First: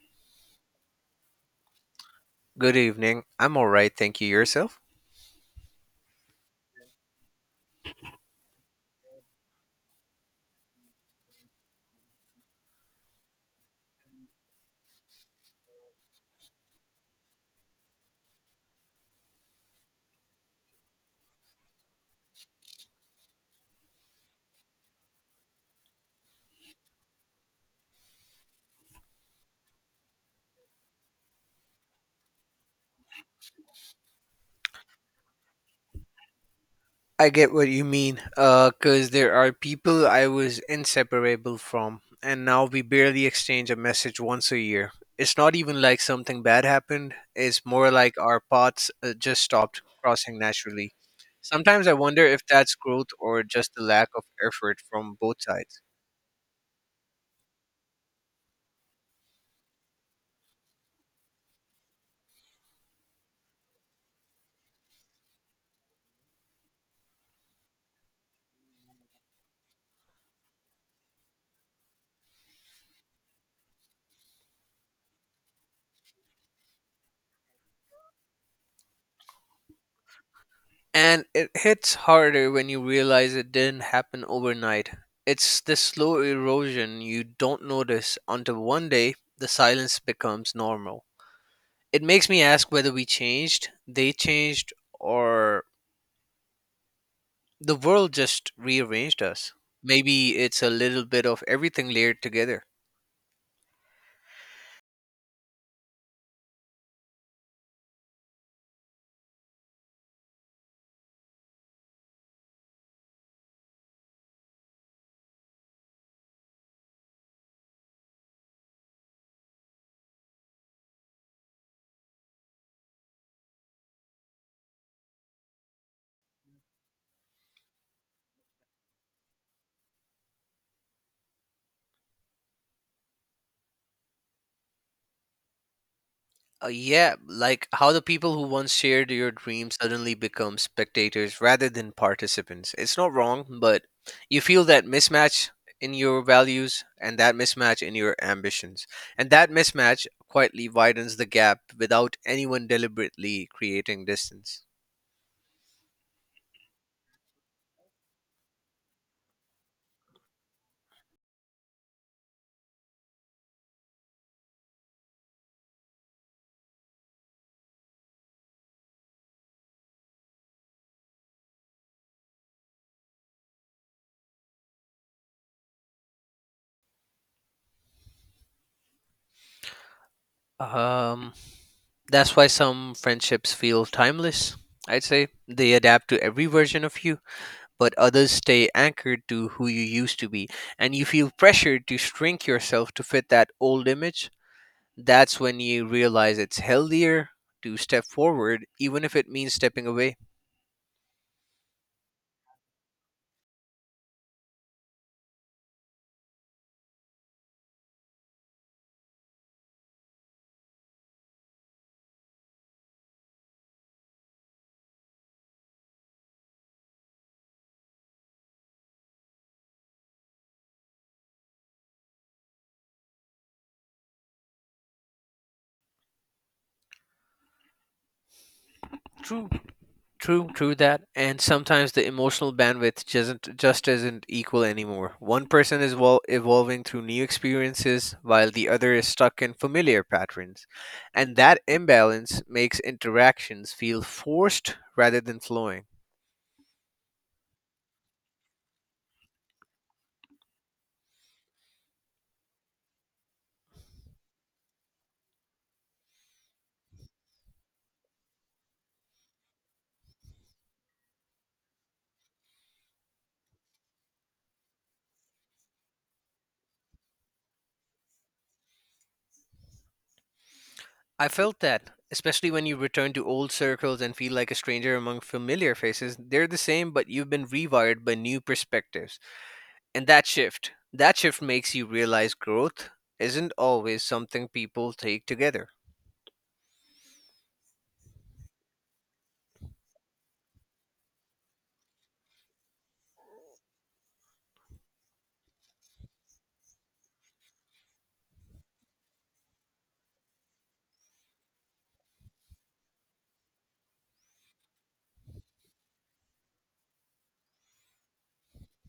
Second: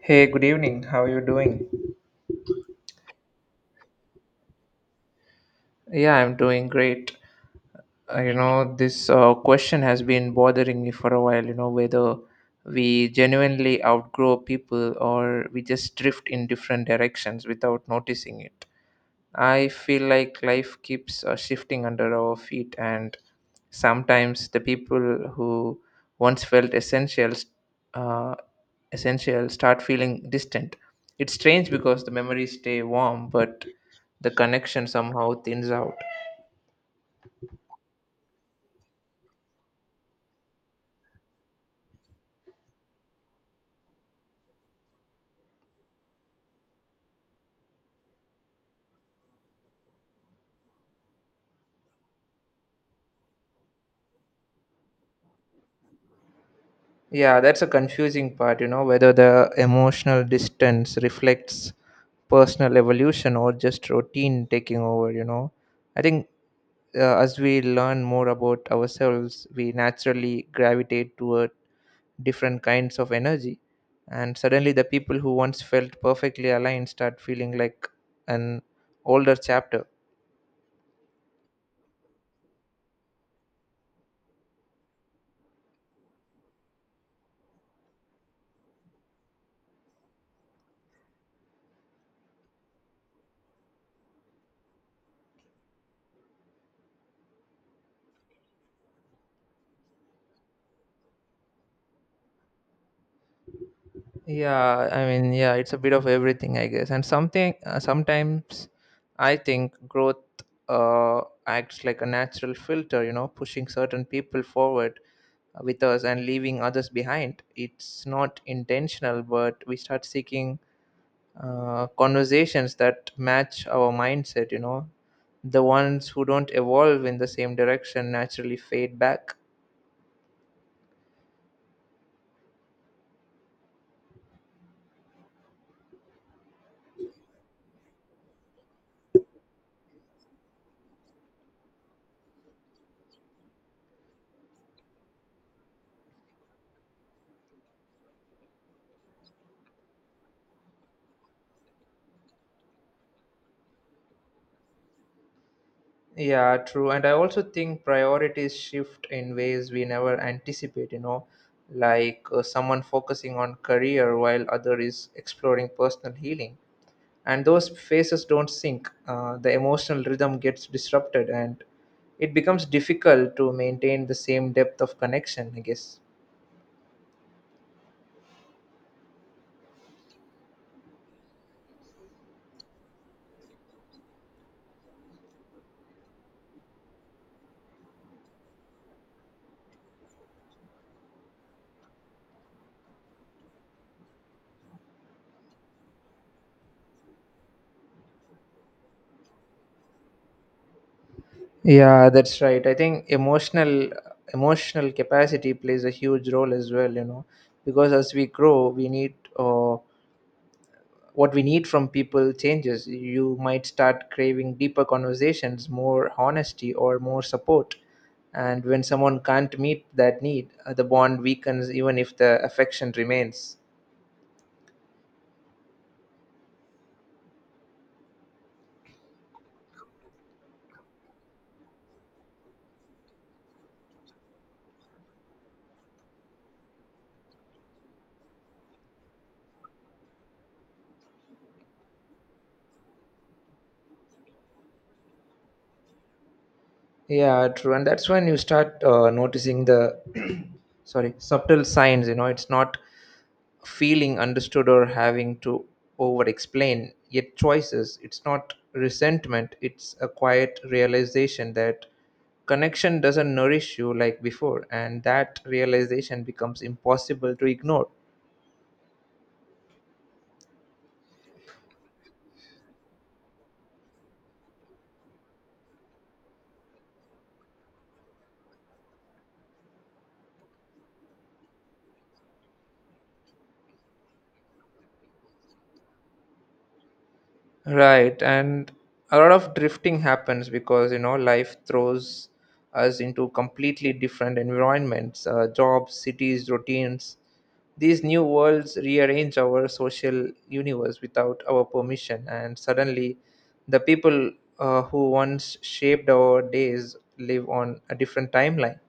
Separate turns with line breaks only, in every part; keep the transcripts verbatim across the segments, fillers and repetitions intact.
Hey, good evening. How are you doing?
Good evening. I'm all right, thank you. Yourself?
Yeah, I'm doing great. Uh, you know, this uh, question has been bothering me for a while, you know, whether we genuinely outgrow people or we just drift in different directions without noticing it. I feel like life keeps uh, shifting under our feet, and sometimes the people who once felt essential, uh, essential start feeling distant. It's strange because the memories stay warm, but the connection somehow thins out.
I get what you mean, uh, 'cause there are people I was inseparable from, and now we barely exchange a message once a year. It's not even like something bad happened. It's more like our paths uh, just stopped crossing naturally. Sometimes I wonder if that's growth or just the lack of effort from both sides.
Yeah, that's a confusing part, you know, whether the emotional distance reflects personal evolution or just routine taking over, you know. I think uh, as we learn more about ourselves, we naturally gravitate toward different kinds of energy. And suddenly, the people who once felt perfectly aligned start feeling like an older chapter.
And it hits harder when you realize it didn't happen overnight. It's the slow erosion you don't notice until one day the silence becomes normal. It makes me ask whether we changed, they changed, or the world just rearranged us. Maybe it's a little bit of everything layered together.
Yeah, I mean, yeah, it's a bit of everything, I guess. And something uh, sometimes I think growth uh, acts like a natural filter, you know, pushing certain people forward with us and leaving others behind. It's not intentional, but we start seeking uh, conversations that match our mindset, you know, the ones who don't evolve in the same direction naturally fade back.
Uh, yeah, like how the people who once shared your dreams suddenly become spectators rather than participants. It's not wrong, but you feel that mismatch in your values and that mismatch in your ambitions. And that mismatch quietly widens the gap without anyone deliberately creating distance.
Yeah, true. And I also think priorities shift in ways we never anticipate, you know, like uh, someone focusing on career while other is exploring personal healing, and those phases don't sync. Uh, the emotional rhythm gets disrupted, and it becomes difficult to maintain the same depth of connection, I guess.
Um, that's why some friendships feel timeless, I'd say. They adapt to every version of you, but others stay anchored to who you used to be, and you feel pressured to shrink yourself to fit that old image. That's when you realize it's healthier to step forward, even if it means stepping away.
Yeah, that's right. I think emotional emotional capacity plays a huge role as well, you know, because as we grow, we need uh, what we need from people changes. You might start craving deeper conversations, more honesty, or more support. And when someone can't meet that need, uh, the bond weakens even if the affection remains.
True, true, true that. And sometimes the emotional bandwidth doesn't just isn't equal anymore. One person is well evolving through new experiences, while the other is stuck in familiar patterns, and that imbalance makes interactions feel forced rather than flowing.
Yeah, true. And that's when you start uh, noticing the sorry, subtle signs, you know, it's not feeling understood or having to over explain yet choices. It's not resentment, it's a quiet realization that connection doesn't nourish you like before, and that realization becomes impossible to ignore.
I felt that, especially when you return to old circles and feel like a stranger among familiar faces. They're the same, but you've been rewired by new perspectives. And that shift, that shift makes you realize growth isn't always something people take together.
Right, and a lot of drifting happens because, you know, life throws us into completely different environments, uh, jobs, cities, routines. These new worlds rearrange our social universe without our permission, and suddenly, the people uh, who once shaped our days live on a different timeline.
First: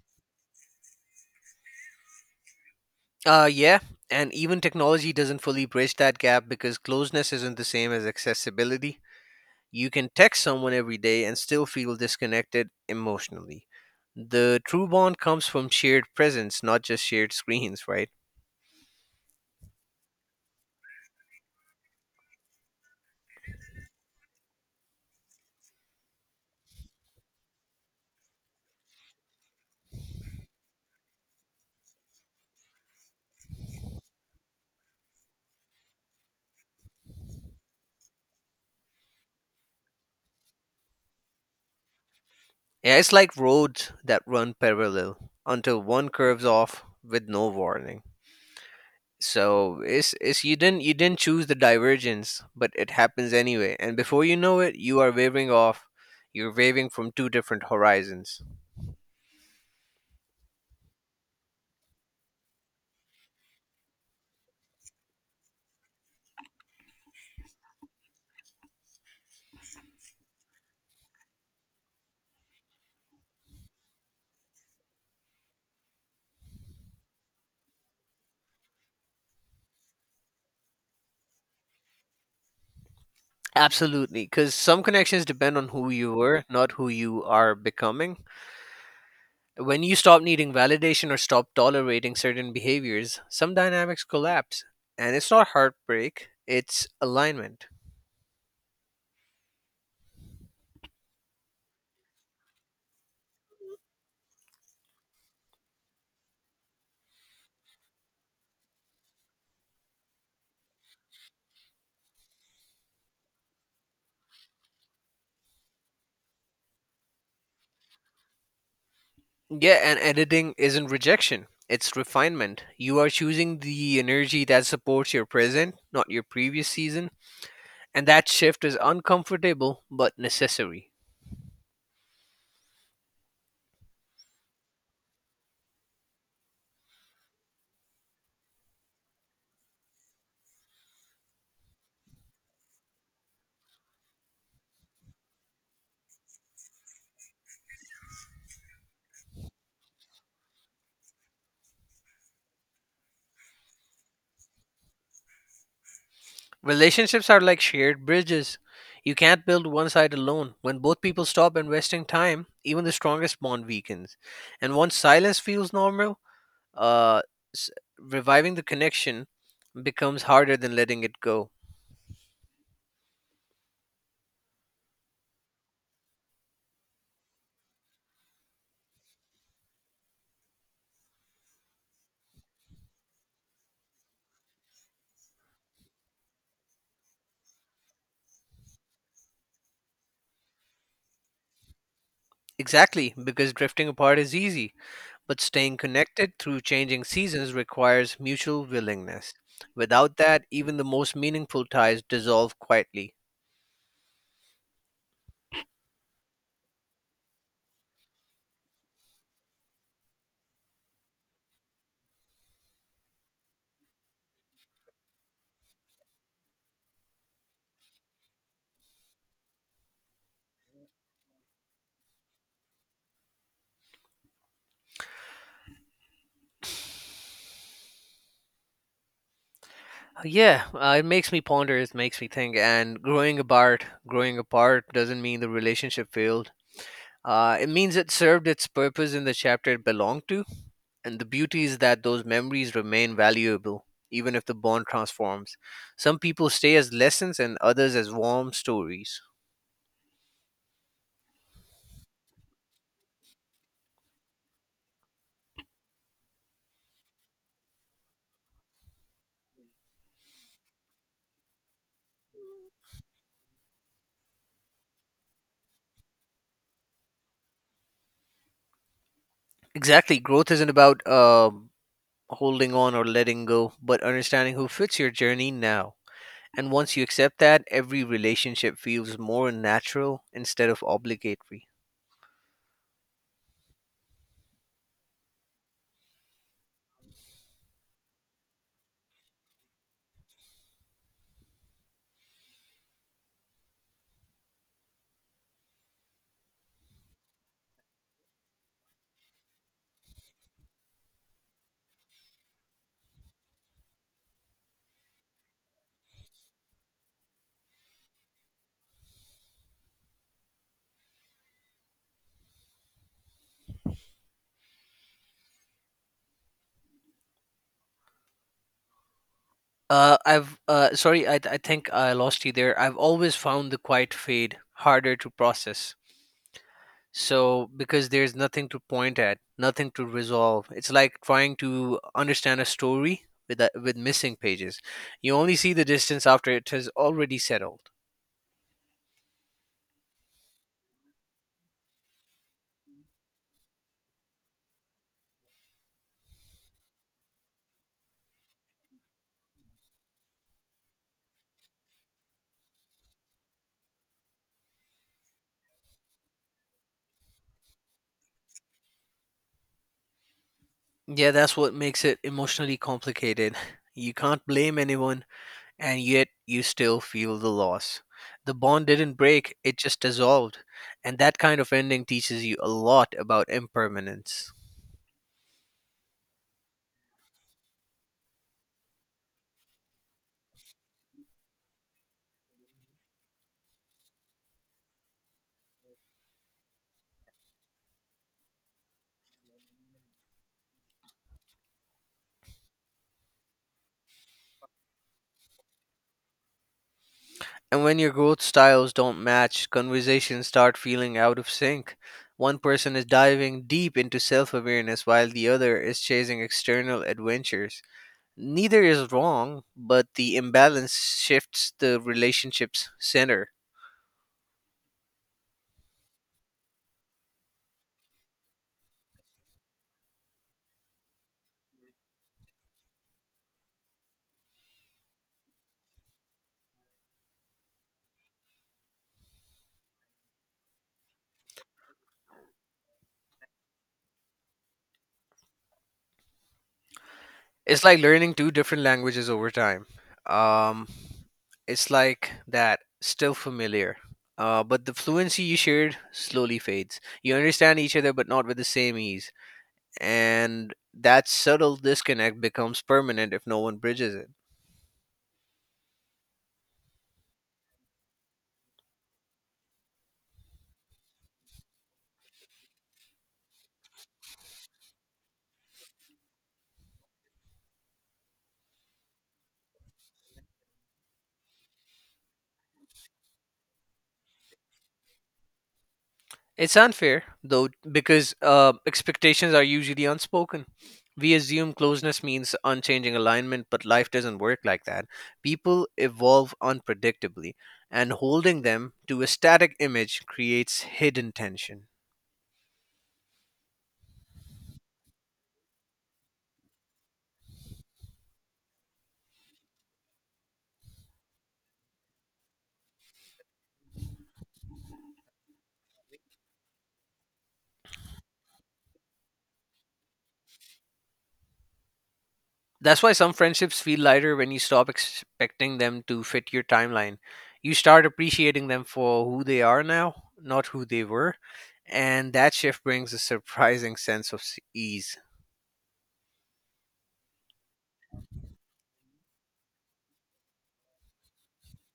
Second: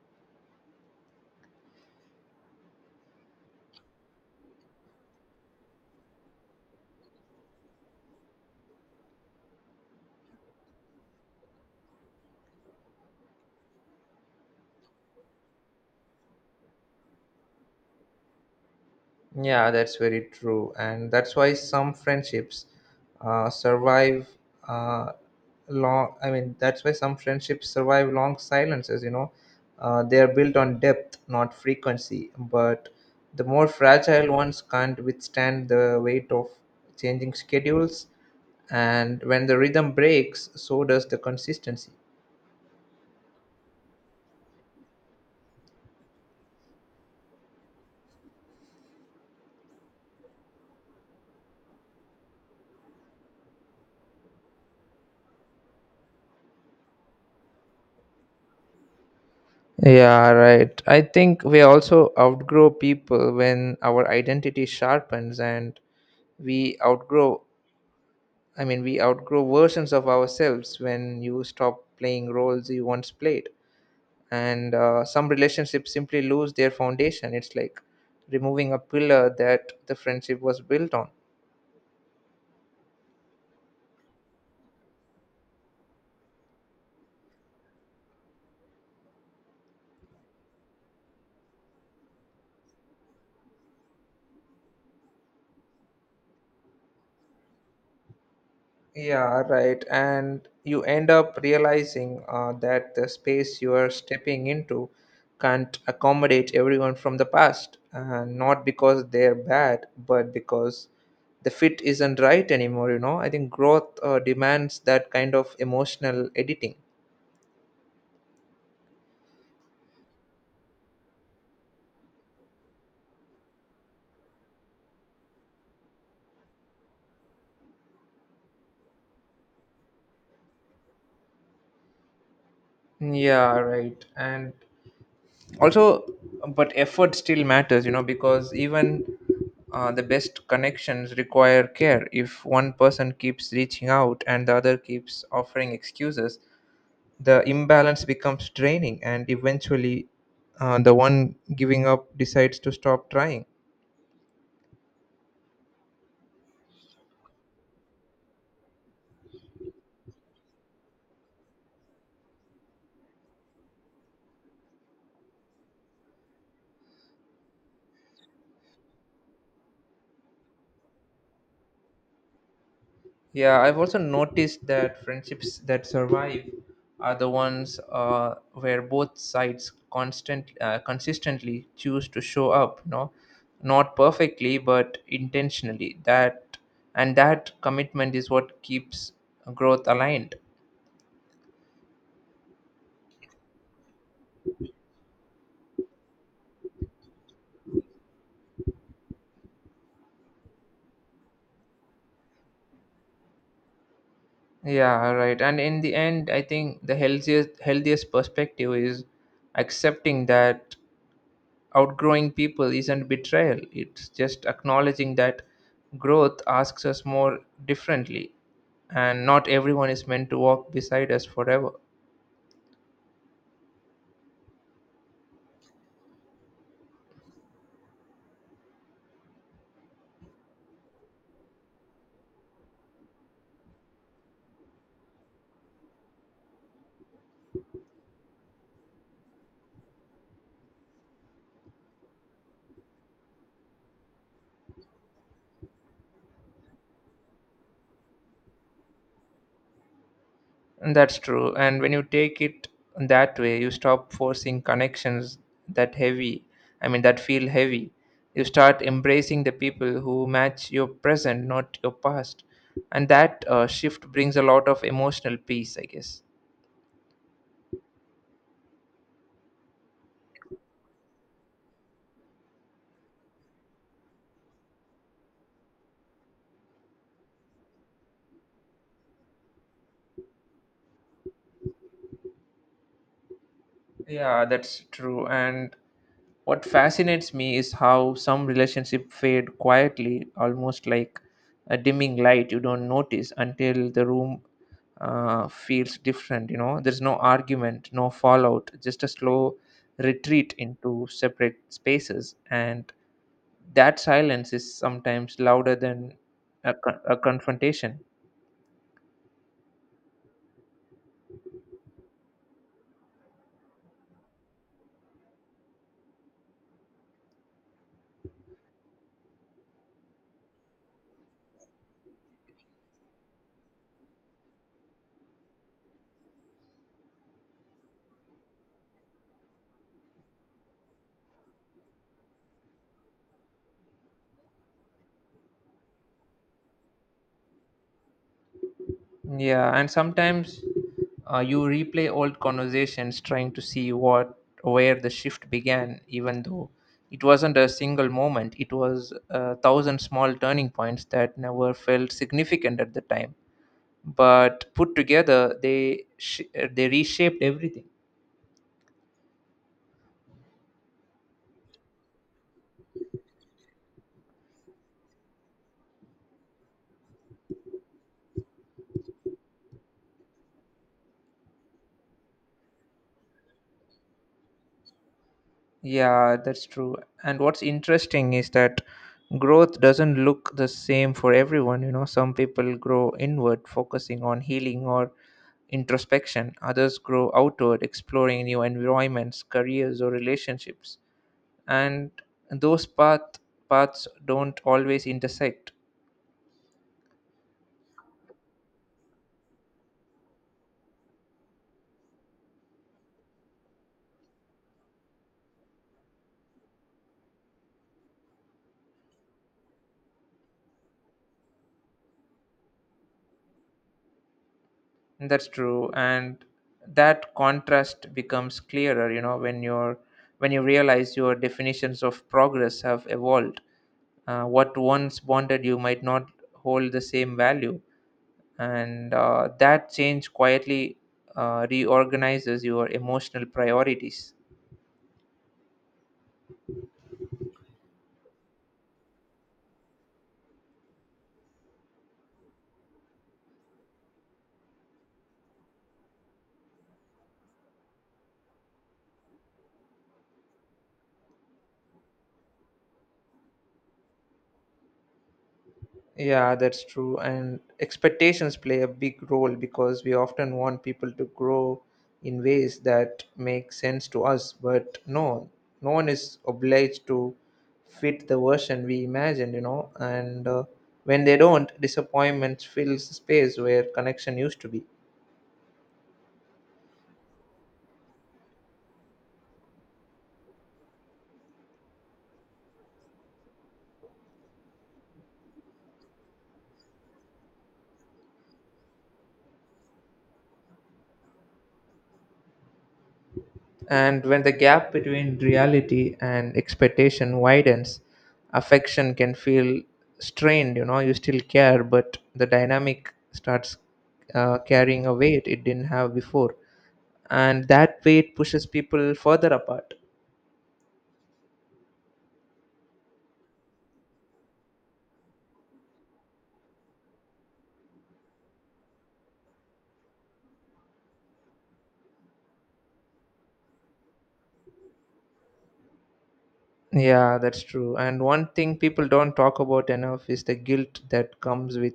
Uh, yeah, and even technology doesn't fully bridge that gap because closeness isn't the same as accessibility. You can text someone every day and still feel disconnected emotionally. The true bond comes from shared presence, not just shared screens, right?
Yeah, that's very true. And that's why some friendships uh, survive uh, long. I mean, that's why some friendships survive long silences, you know. Uh, they are built on depth, not frequency. But the more fragile ones can't withstand the weight of changing schedules. And when the rhythm breaks, so does the consistency.
Yeah, it's like roads that run parallel until one curves off with no warning. So it's it's you didn't you didn't choose the divergence, but it happens anyway. And before you know it, you are waving off. You're waving from two different horizons.
Yeah, right. I think we also outgrow people when our identity sharpens, and we outgrow i mean we outgrow versions of ourselves when you stop playing roles you once played, and uh, some relationships simply lose their foundation. It's like removing a pillar that the friendship was built on.
Absolutely, because some connections depend on who you were, not who you are becoming. When you stop needing validation or stop tolerating certain behaviors, some dynamics collapse. And it's not heartbreak, it's alignment.
Yeah, right. And you end up realizing uh, that the space you are stepping into can't accommodate everyone from the past, uh, not because they're bad, but because the fit isn't right anymore, you know. I think growth uh, demands that kind of emotional editing.
Yeah, and editing isn't rejection, it's refinement. You are choosing the energy that supports your present, not your previous season, and that shift is uncomfortable but necessary.
Yeah, right. And also, but effort still matters, you know, because even uh, the best connections require care. If one person keeps reaching out and the other keeps offering excuses, the imbalance becomes draining, and eventually uh, the one giving up decides to stop trying.
Relationships are like shared bridges. You can't build one side alone. When both people stop investing time, even the strongest bond weakens. And once silence feels normal, uh, s- reviving the connection becomes harder than letting it go.
Yeah, I've also noticed that friendships that survive are the ones uh, where both sides constant uh, consistently choose to show up. No, not perfectly, but intentionally. That and that commitment is what keeps growth aligned.
Exactly, because drifting apart is easy, but staying connected through changing seasons requires mutual willingness. Without that, even the most meaningful ties dissolve quietly.
Yeah, right. And in the end, I think the healthiest healthiest perspective is accepting that outgrowing people isn't betrayal, it's just acknowledging that growth asks us more differently, and not everyone is meant to walk beside us forever.
Yeah, uh, it makes me ponder, it makes me think, and growing apart, growing apart doesn't mean the relationship failed. Uh, it means it served its purpose in the chapter it belonged to, and the beauty is that those memories remain valuable, even if the bond transforms. Some people stay as lessons, and others as warm stories.
And that's true. And when you take it that way, you stop forcing connections that heavy i mean that feel heavy. You start embracing the people who match your present, not your past, and that uh, shift brings a lot of emotional peace, I guess.
Exactly, growth isn't about um holding on or letting go, but understanding who fits your journey now. And once you accept that, every relationship feels more natural instead of obligatory.
Yeah, that's true. And what fascinates me is how some relationships fade quietly, almost like a dimming light you don't notice until the room uh, feels different. You know, there's no argument, no fallout, just a slow retreat into separate spaces. And that silence is sometimes louder than a, con- a confrontation.
Uh, I've uh, sorry, I, I think I lost you there. I've always found the quiet fade harder to process, So because there's nothing to point at, nothing to resolve. It's like trying to understand a story with that, with missing pages. You only see the distance after it has already settled.
Yeah, and sometimes uh, you replay old conversations trying to see what where the shift began, even though it wasn't a single moment. It was a thousand small turning points that never felt significant at the time, but put together, they sh- uh, they reshaped everything.
Yeah, that's what makes it emotionally complicated. You can't blame anyone, and yet you still feel the loss. The bond didn't break, it just dissolved. And that kind of ending teaches you a lot about impermanence.
Yeah, that's true. And what's interesting is that growth doesn't look the same for everyone. You know, some people grow inward, focusing on healing or introspection, others grow outward, exploring new environments, careers, or relationships. And those path, paths don't always intersect.
And when your growth styles don't match, conversations start feeling out of sync. One person is diving deep into self awareness while the other is chasing external adventures. Neither is wrong, but the imbalance shifts the relationship's center.
That's true, and that contrast becomes clearer, you know, when you're when you realize your definitions of progress have evolved. Uh, what once bonded you might not hold the same value, and uh, that change quietly uh, reorganizes your emotional priorities.
It's like learning two different languages over time. Um, it's like that, still familiar. Uh, but the fluency you shared slowly fades. You understand each other, but not with the same ease. And that subtle disconnect becomes permanent if no one bridges it.
Yeah, that's true. And expectations play a big role because we often want people to grow in ways that make sense to us, but no, no one is obliged to fit the version we imagined, you know. And uh, when they don't, disappointment fills the space where connection used to be.
It's unfair, though, because uh, expectations are usually unspoken. We assume closeness means unchanging alignment, but life doesn't work like that. People evolve unpredictably, and holding them to a static image creates hidden tension.
And when the gap between reality and expectation widens, affection can feel strained. You know, you still care, but the dynamic starts uh, carrying a weight it didn't have before. And that weight pushes people further apart.
That's why some friendships feel lighter when you stop expecting them to fit your timeline. You start appreciating them for who they are now, not who they were, and that shift brings a surprising sense of s- ease.
Yeah, that's true. And one thing people don't talk about enough is the guilt that comes with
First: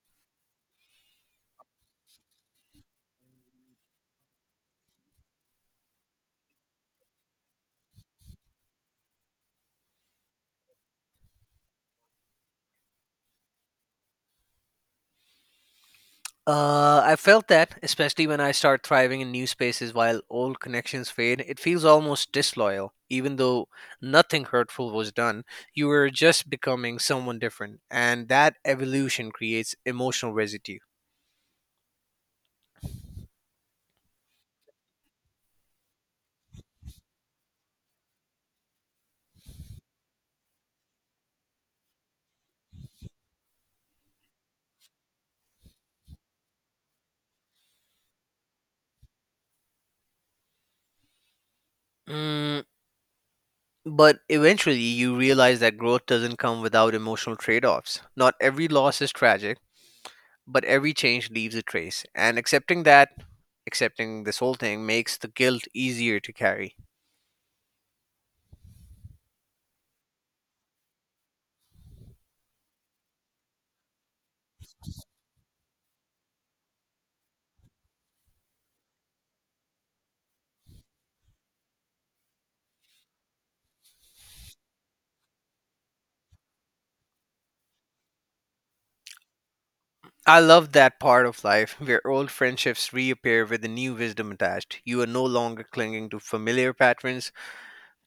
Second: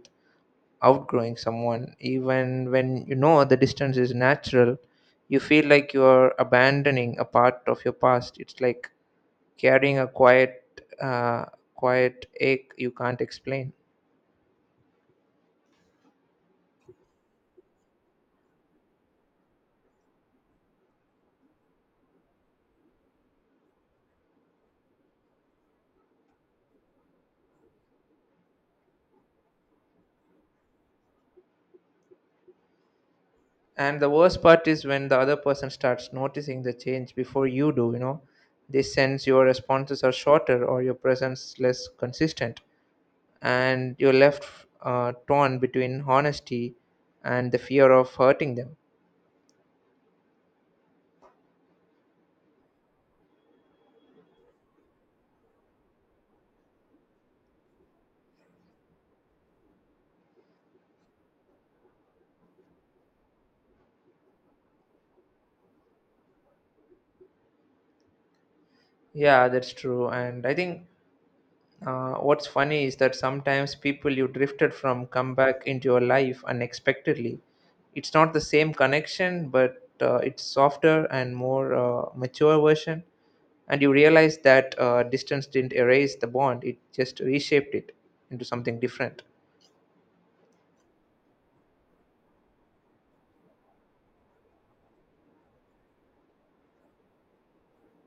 outgrowing someone. Even when you know the distance is natural, you feel like you're abandoning a part of your past. It's like carrying a quiet uh, quiet ache you can't explain.
Uh, I felt that, especially when I start thriving in new spaces while old connections fade, it feels almost disloyal. Even though nothing hurtful was done, you were just becoming someone different, and that evolution creates emotional residue.
And the worst part is when the other person starts noticing the change before you do, you know, they sense your responses are shorter or your presence less consistent, and you're left uh, torn between honesty and the fear of hurting them.
Mm, but eventually, you realize that growth doesn't come without emotional trade offs. Not every loss is tragic, but every change leaves a trace, and accepting that, accepting this whole thing, makes the guilt easier to carry.
Yeah, that's true. And I think Uh, what's funny is that sometimes people you drifted from come back into your life unexpectedly. It's not the same connection, but uh, it's softer and more uh, mature version. And you realize that uh, distance didn't erase the bond; it just reshaped it into something different.
I love that part of life where old friendships reappear with a new wisdom attached. You are no longer clinging to familiar patterns,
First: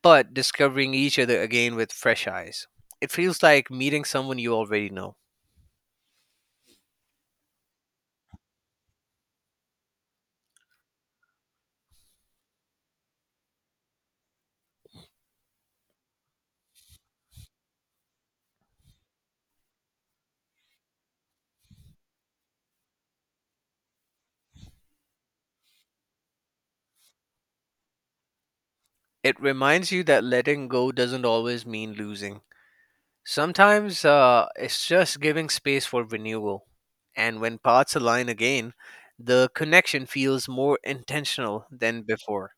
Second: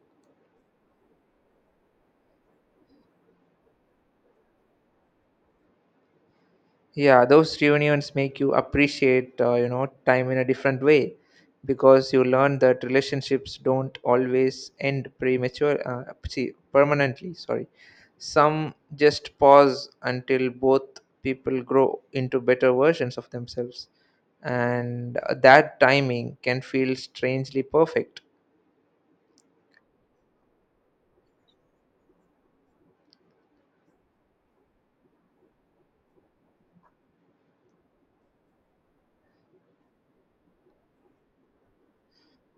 but discovering each other again with fresh eyes. It feels like meeting someone you already know.
Yeah, those reunions make you appreciate, uh, you know, time in a different way because you learn that relationships don't always end premature, uh, see, permanently, sorry. Some just pause until both people grow into better versions of themselves. And uh, that timing can feel strangely perfect.
It reminds you that letting go doesn't always mean losing. Sometimes uh, it's just giving space for renewal. And when paths align again, the connection feels more intentional than before.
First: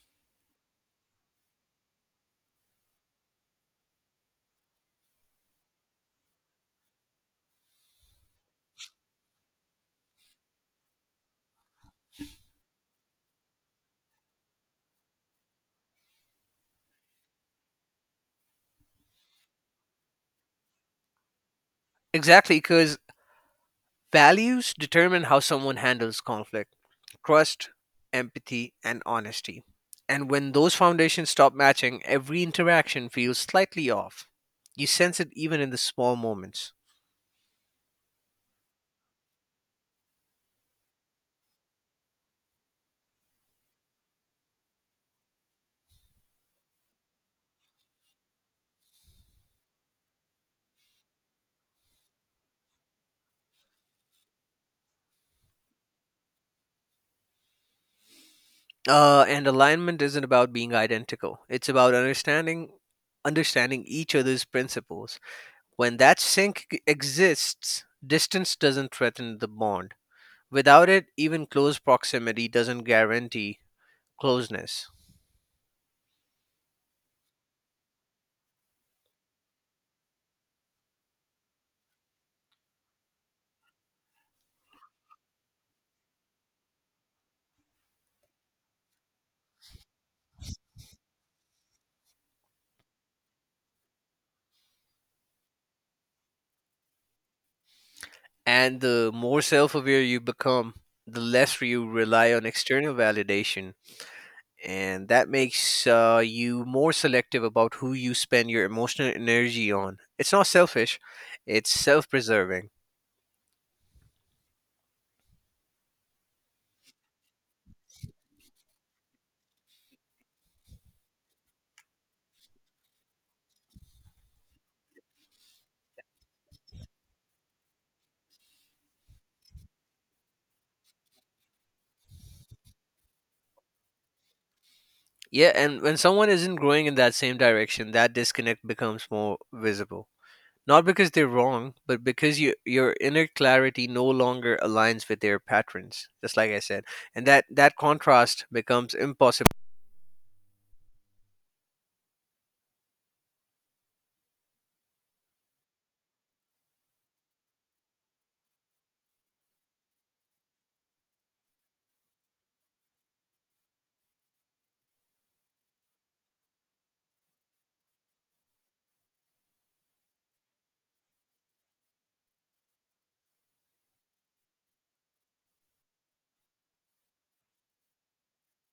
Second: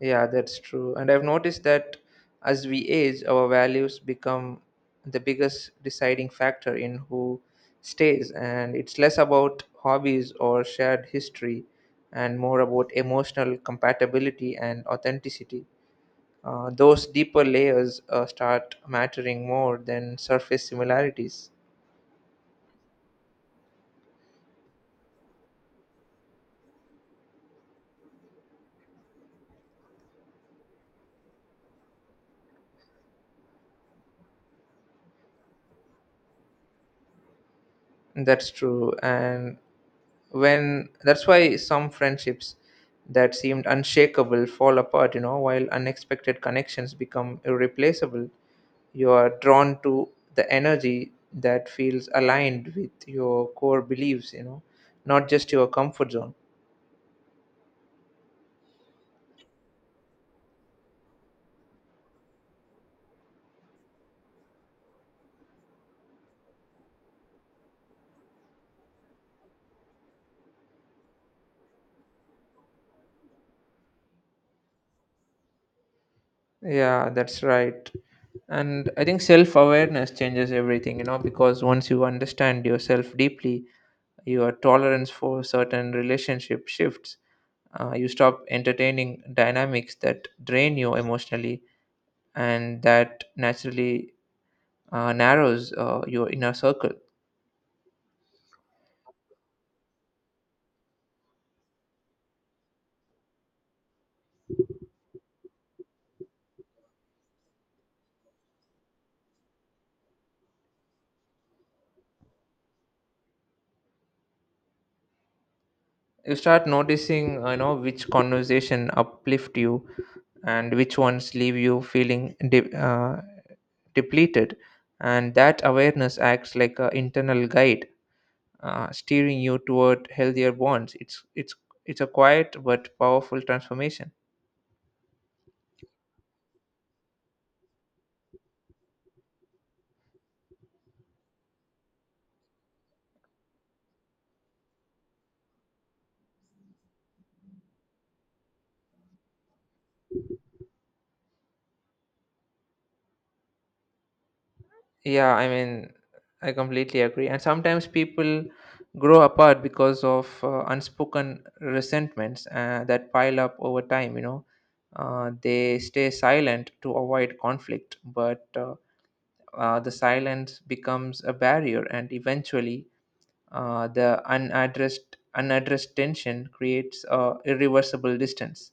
Yeah, that's true. And I've noticed that as we age, our values become the biggest deciding factor in who stays. And it's less about hobbies or shared history and more about emotional compatibility and authenticity. Uh, those deeper layers uh, start mattering more than surface similarities.
Exactly, because values determine how someone handles conflict, trust, empathy, and honesty. And when those foundations stop matching, every interaction feels slightly off. You sense it even in the small moments.
That's true. And when that's why some friendships that seemed unshakable fall apart, you know, while unexpected connections become irreplaceable. You are drawn to the energy that feels aligned with your core beliefs, you know, not just your comfort zone.
Uh, and alignment isn't about being identical. It's about understanding understanding each other's principles. When that sync g- exists, distance doesn't threaten the bond. Without it, even close proximity doesn't guarantee closeness.
Yeah, that's right. And I think self awareness changes everything, you know, because once you understand yourself deeply, your tolerance for certain relationship shifts. Uh, you stop entertaining dynamics that drain you emotionally, and that naturally uh, narrows uh, your inner circle.
And the more self aware you become, the less you rely on external validation. And that makes uh, you more selective about who you spend your emotional energy on. It's not selfish, it's self preserving.
You start noticing, uh, you know, which conversation uplift you and which ones leave you feeling de- uh, depleted, and that awareness acts like an internal guide, uh, steering you toward healthier bonds. It's it's it's a quiet but powerful transformation.
Yeah, and when someone isn't growing in that same direction, that disconnect becomes more visible. Not because they're wrong, but because your your inner clarity no longer aligns with their patterns, just like I said. And that, that contrast becomes impossible.
Yeah, I mean, I completely agree. And sometimes people grow apart because of uh, unspoken resentments uh, that pile up over time, you know. Uh, they stay silent to avoid conflict, but uh, uh, the silence becomes a barrier, and eventually, uh, the unaddressed unaddressed tension creates a irreversible distance.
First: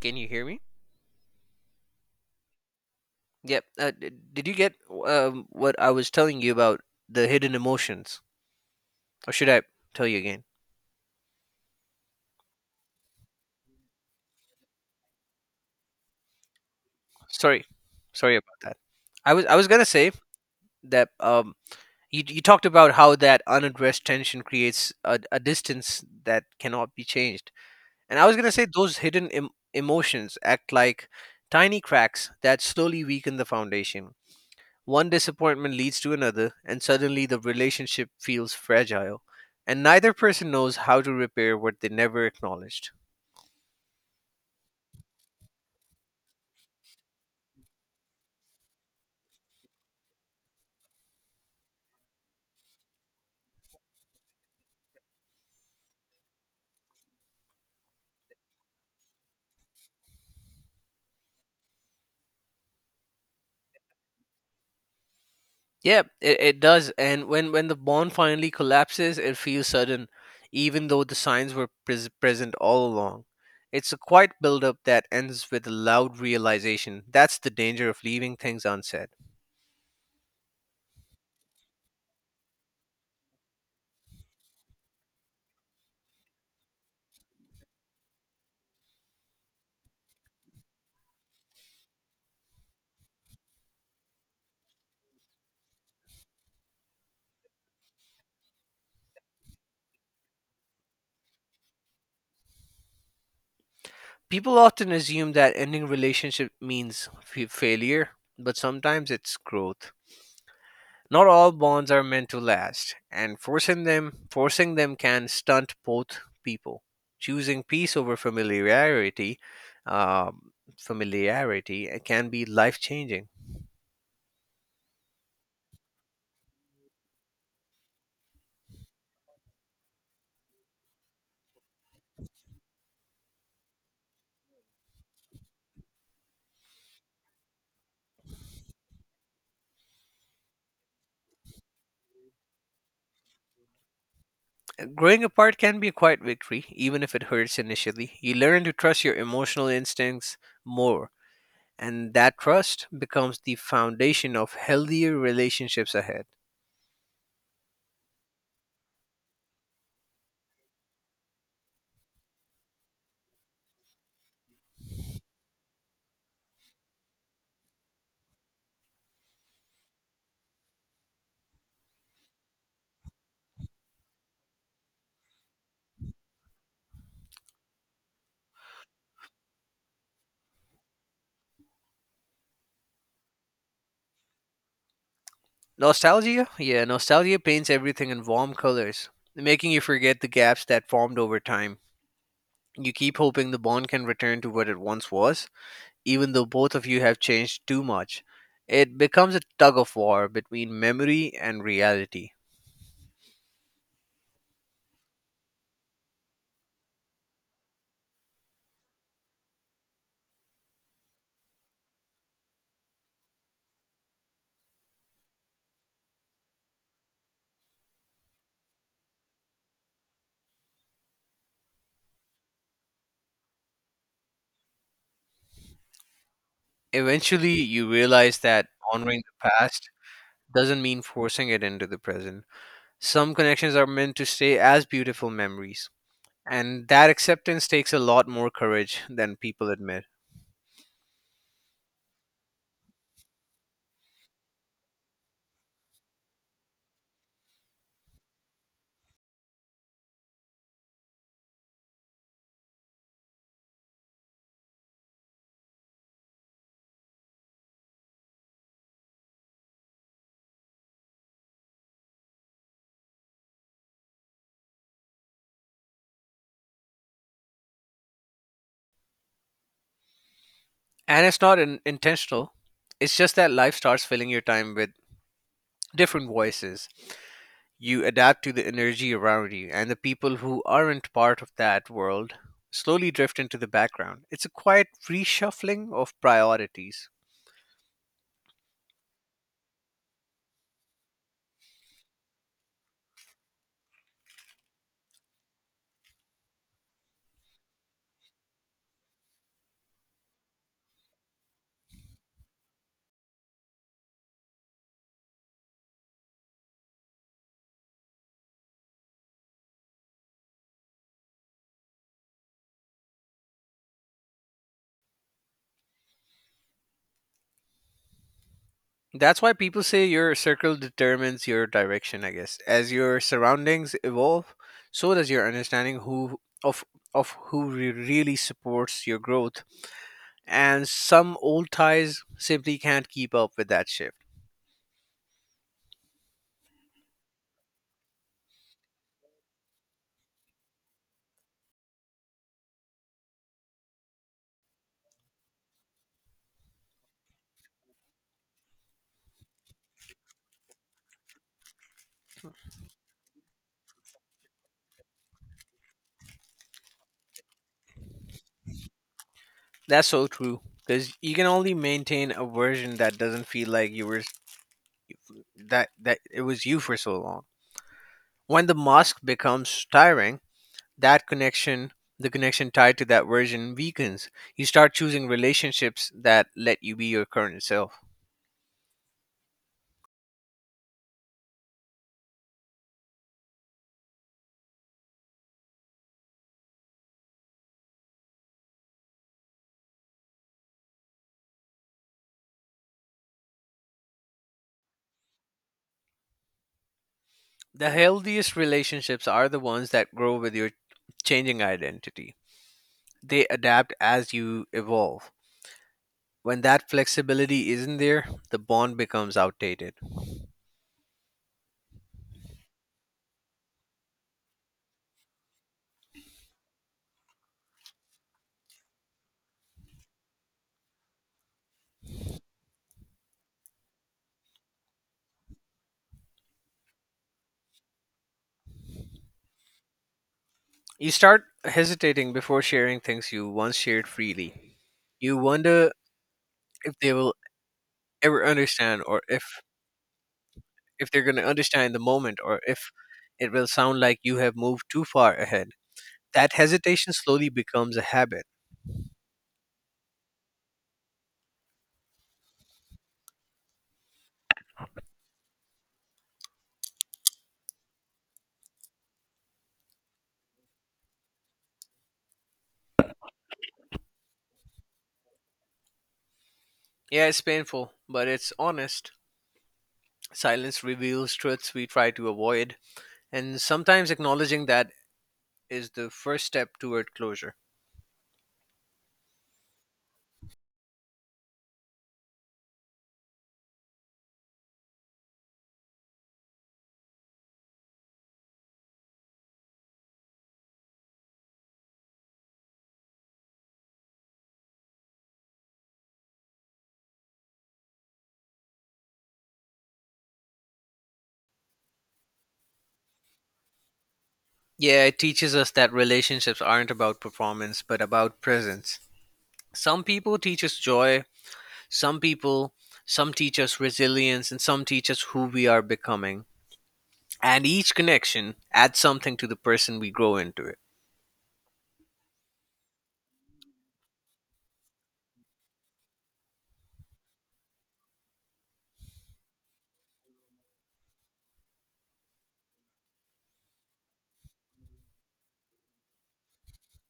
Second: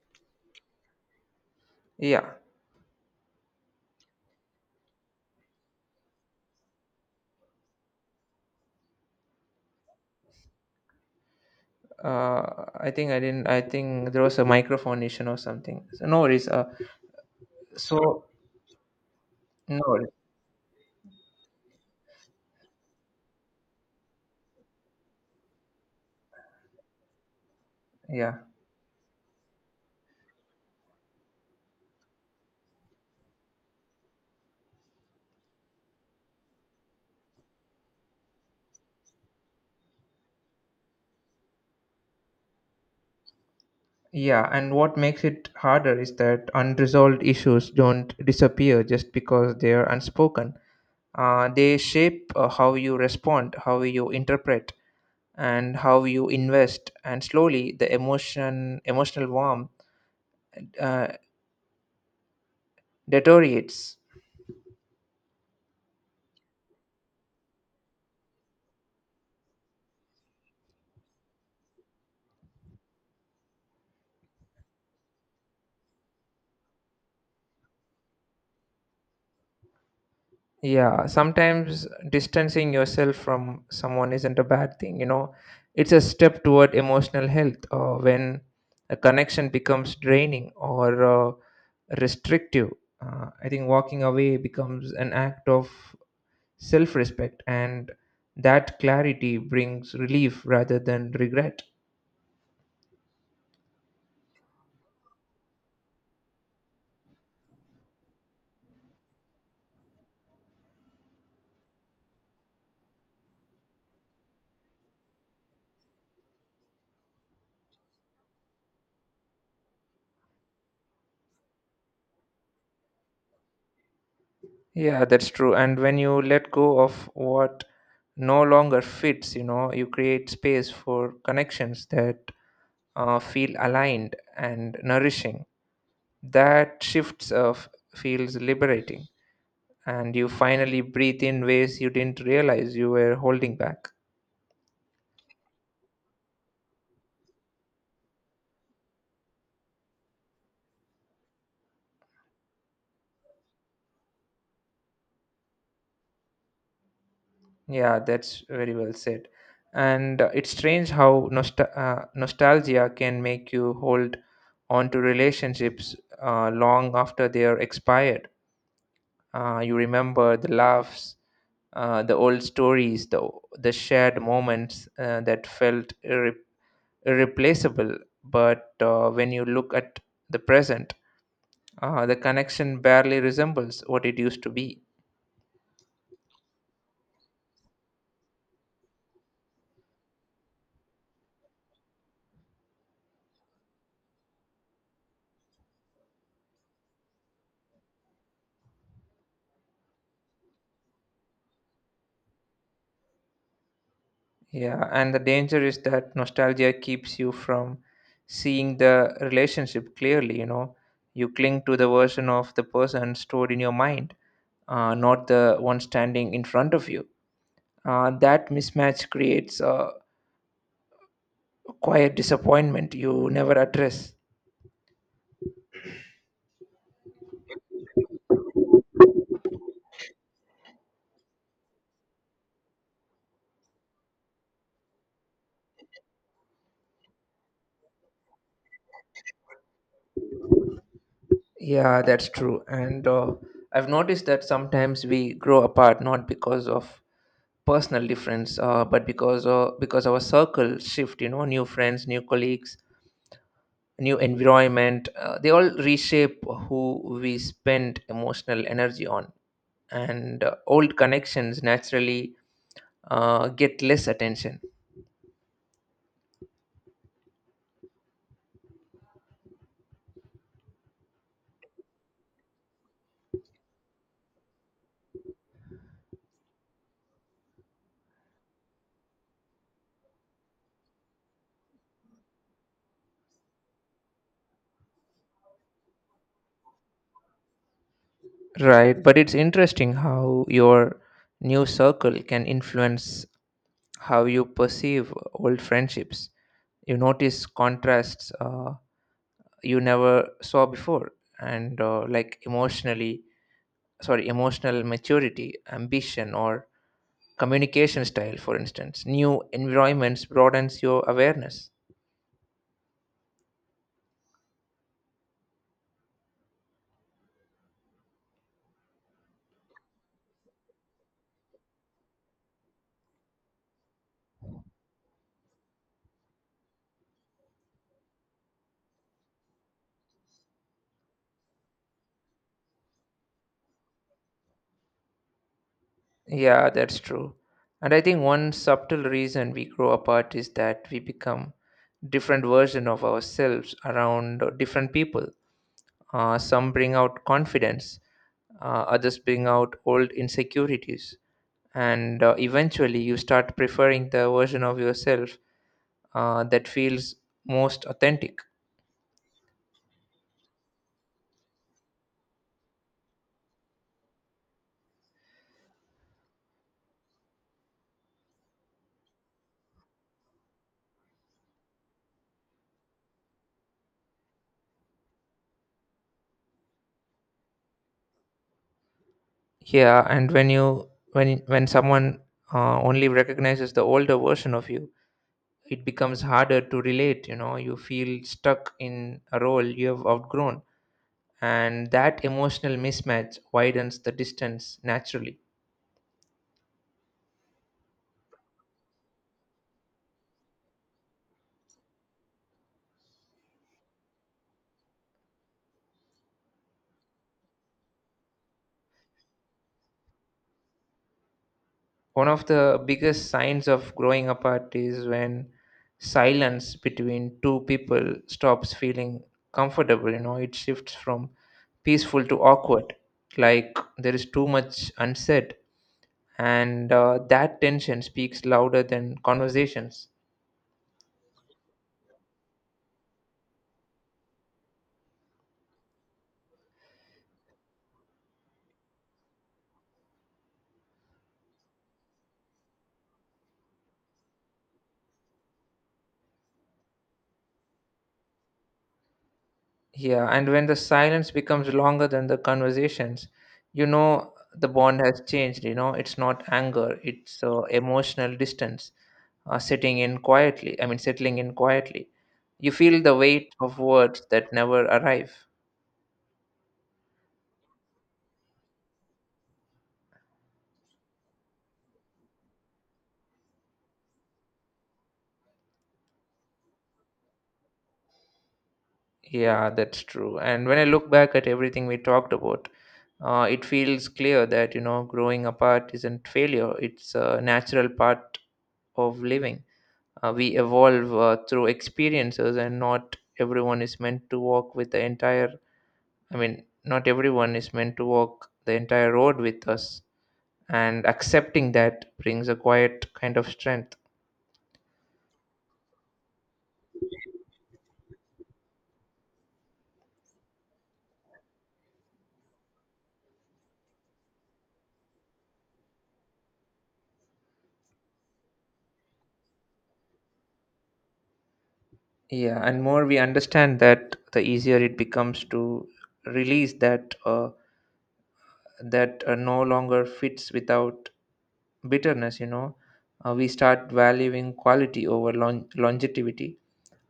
Can you hear me?
Yeah,
Yep. Uh, d- did you get um, what I was telling you about the hidden emotions, or should I tell you again?
uh, I think I didn't. I think there was a microphone issue or something. So no worries. Uh,
Sorry,
so
sorry about that. I was I was
no
gonna
worries.
say that um, you you talked about how that unaddressed tension creates a, a distance that cannot be changed, and I was
Yeah,
gonna say those hidden em- emotions act like tiny cracks that slowly weaken the foundation. One disappointment leads to another, and suddenly the relationship feels fragile, and neither person knows how to repair what they never acknowledged.
yeah, and what makes it harder is that unresolved issues don't disappear just because they are unspoken. Uh, they shape uh, how you respond, how you interpret, and how you invest. And slowly, the emotion, emotional warmth uh, deteriorates.
Yeah, it, it does. And when, when the bond finally collapses, it feels sudden, even though the signs were pres- present all along. It's a quiet buildup that ends with a loud realization. That's the danger of leaving things unsaid.
Yeah, sometimes distancing yourself from someone isn't a bad thing, you know. It's a step toward emotional health uh, when a connection becomes draining or uh, restrictive. Uh, I think walking away becomes an act of self respect, and that clarity brings relief rather than regret.
People often assume that ending relationship means f- failure, but sometimes it's growth. Not all bonds are meant to last, and forcing them forcing them can stunt both people. Choosing peace over familiarity, um, familiarity uh, can be life changing.
Yeah, that's true. And when you let go of what no longer fits, you know, you create space for connections that uh, feel aligned and nourishing. That shifts of feels liberating, and you finally breathe in ways you didn't realize you were holding back.
Growing apart can be a quiet victory, even if it hurts initially. You learn to trust your emotional instincts more, and that trust becomes the foundation of healthier relationships ahead.
Yeah, that's very well said. And uh, it's strange how nostal uh, nostalgia can make you hold on to relationships uh, long after they are expired. Uh, you remember the laughs, uh, the old stories, the the shared moments uh, that felt irreplaceable replaceable. But uh, when you look at the present, uh, the connection barely resembles what it used to be.
Nostalgia? Yeah, nostalgia paints everything in warm colors, making you forget the gaps that formed over time. You keep hoping the bond can return to what it once was, even though both of you have changed too much. It becomes a tug of war between memory and reality.
Yeah, and the danger is that nostalgia keeps you from seeing the relationship clearly. You know, you cling to the version of the person stored in your mind, uh, not the one standing in front of you. Uh, that mismatch creates a quiet disappointment you never address.
Eventually, you realize that honoring the past doesn't mean forcing it into the present. Some connections are meant to stay as beautiful memories, and that acceptance takes a lot more courage than people admit.
Yeah, that's true. And uh, I've noticed that sometimes we grow apart not because of personal difference, uh, but because uh, because our circle shift. You know, new friends, new colleagues, new environment. Uh, they all reshape who we spend emotional energy on, and uh, old connections naturally uh, get less attention.
And it's not in- intentional, it's just that life starts filling your time with different voices. You adapt to the energy around you, and the people who aren't part of that world slowly drift into the background. It's a quiet reshuffling of priorities.
Right, but it's interesting how your new circle can influence how you perceive old friendships. You notice contrasts uh, you never saw before and uh, like emotionally sorry emotional maturity, ambition, or communication style, for instance. New environments broadens your awareness.
That's why people say your circle determines your direction, I guess. As your surroundings evolve, so does your understanding who of of who re- really supports your growth, and some old ties simply can't keep up with that shift.
Yeah, that's true. And I think one subtle reason we grow apart is that we become different version of ourselves around uh, different people. Uh, some bring out confidence, uh, others bring out old insecurities, and uh, eventually you start preferring the version of yourself uh, that feels most authentic.
That's so true because you can only maintain a version that doesn't feel like you were that that it was you for so long. When the mask becomes tiring, that connection, the connection tied to that version weakens. You start choosing relationships that let you be your current self.
Yeah, and when you when when someone uh, only recognizes the older version of you, it becomes harder to relate. You know, you feel stuck in a role you have outgrown, and that emotional mismatch widens the distance naturally.
The healthiest relationships are the ones that grow with your changing identity. They adapt as you evolve. When that flexibility isn't there, the bond becomes outdated.
One of the biggest signs of growing apart is when silence between two people stops feeling comfortable. You know, it shifts from peaceful to awkward, like there is too much unsaid, and uh, that tension speaks louder than conversations.
You start hesitating before sharing things you once shared freely. You wonder if they will ever understand, or if if they're going to understand in the moment, or if it will sound like you have moved too far ahead. That hesitation slowly becomes a habit.
Yeah, and when the silence becomes longer than the conversations, you know the bond has changed. You know, it's not anger, it's uh, emotional distance uh, sitting in quietly, I mean, settling in quietly. You feel the weight of words that never arrive.
Yeah, it's painful but it's honest. Silence reveals truths we try to avoid, and sometimes acknowledging that is the first step toward closure.
Yeah, that's true. And when I look back at everything we talked about, uh, it feels clear that, you know, growing apart isn't failure, it's a natural part of living. Uh, we evolve uh, through experiences, and not everyone is meant to walk with the entire, I mean, not everyone is meant to walk the entire road with us. And accepting that brings a quiet kind of strength.
Yeah, it teaches us that relationships aren't about performance but about presence. Some people teach us joy, some people some teach us resilience, and some teach us who we are becoming. And each connection adds something to the person we grow into it.
Yeah, and more we understand that, the easier it becomes to release that uh, that uh, no longer fits without bitterness. You know, uh, we start valuing quality over long- longevity,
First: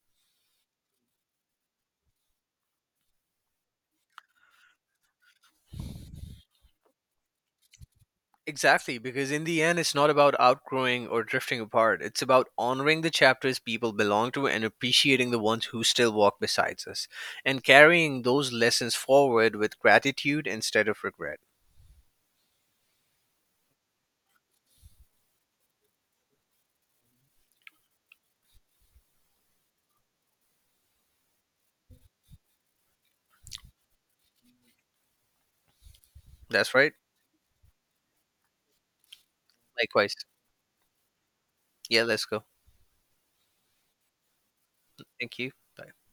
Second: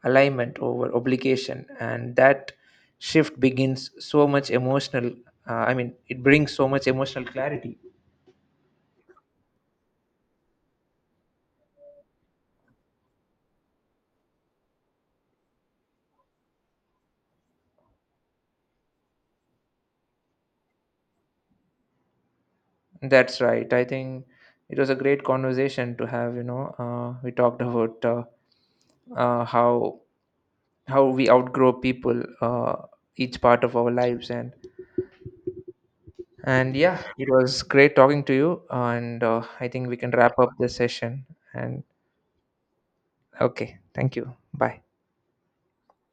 alignment over obligation, and that shift begins so much emotional. Uh, I mean, it brings so much emotional clarity.
Exactly, because in the end, it's not about outgrowing or drifting apart. It's about honoring the chapters people belong to and appreciating the ones who still walk beside us and carrying those lessons forward with gratitude instead of regret.
That's right. I think it was a great conversation to have. You know, uh, we talked about uh, uh, how how we outgrow people uh, each part of our lives, and and
That's right.
yeah, it was great talking to you, and uh, I think we can
Likewise.
wrap up this session. And
Yeah, let's go.
okay, thank you. Bye.
Thank you. Bye.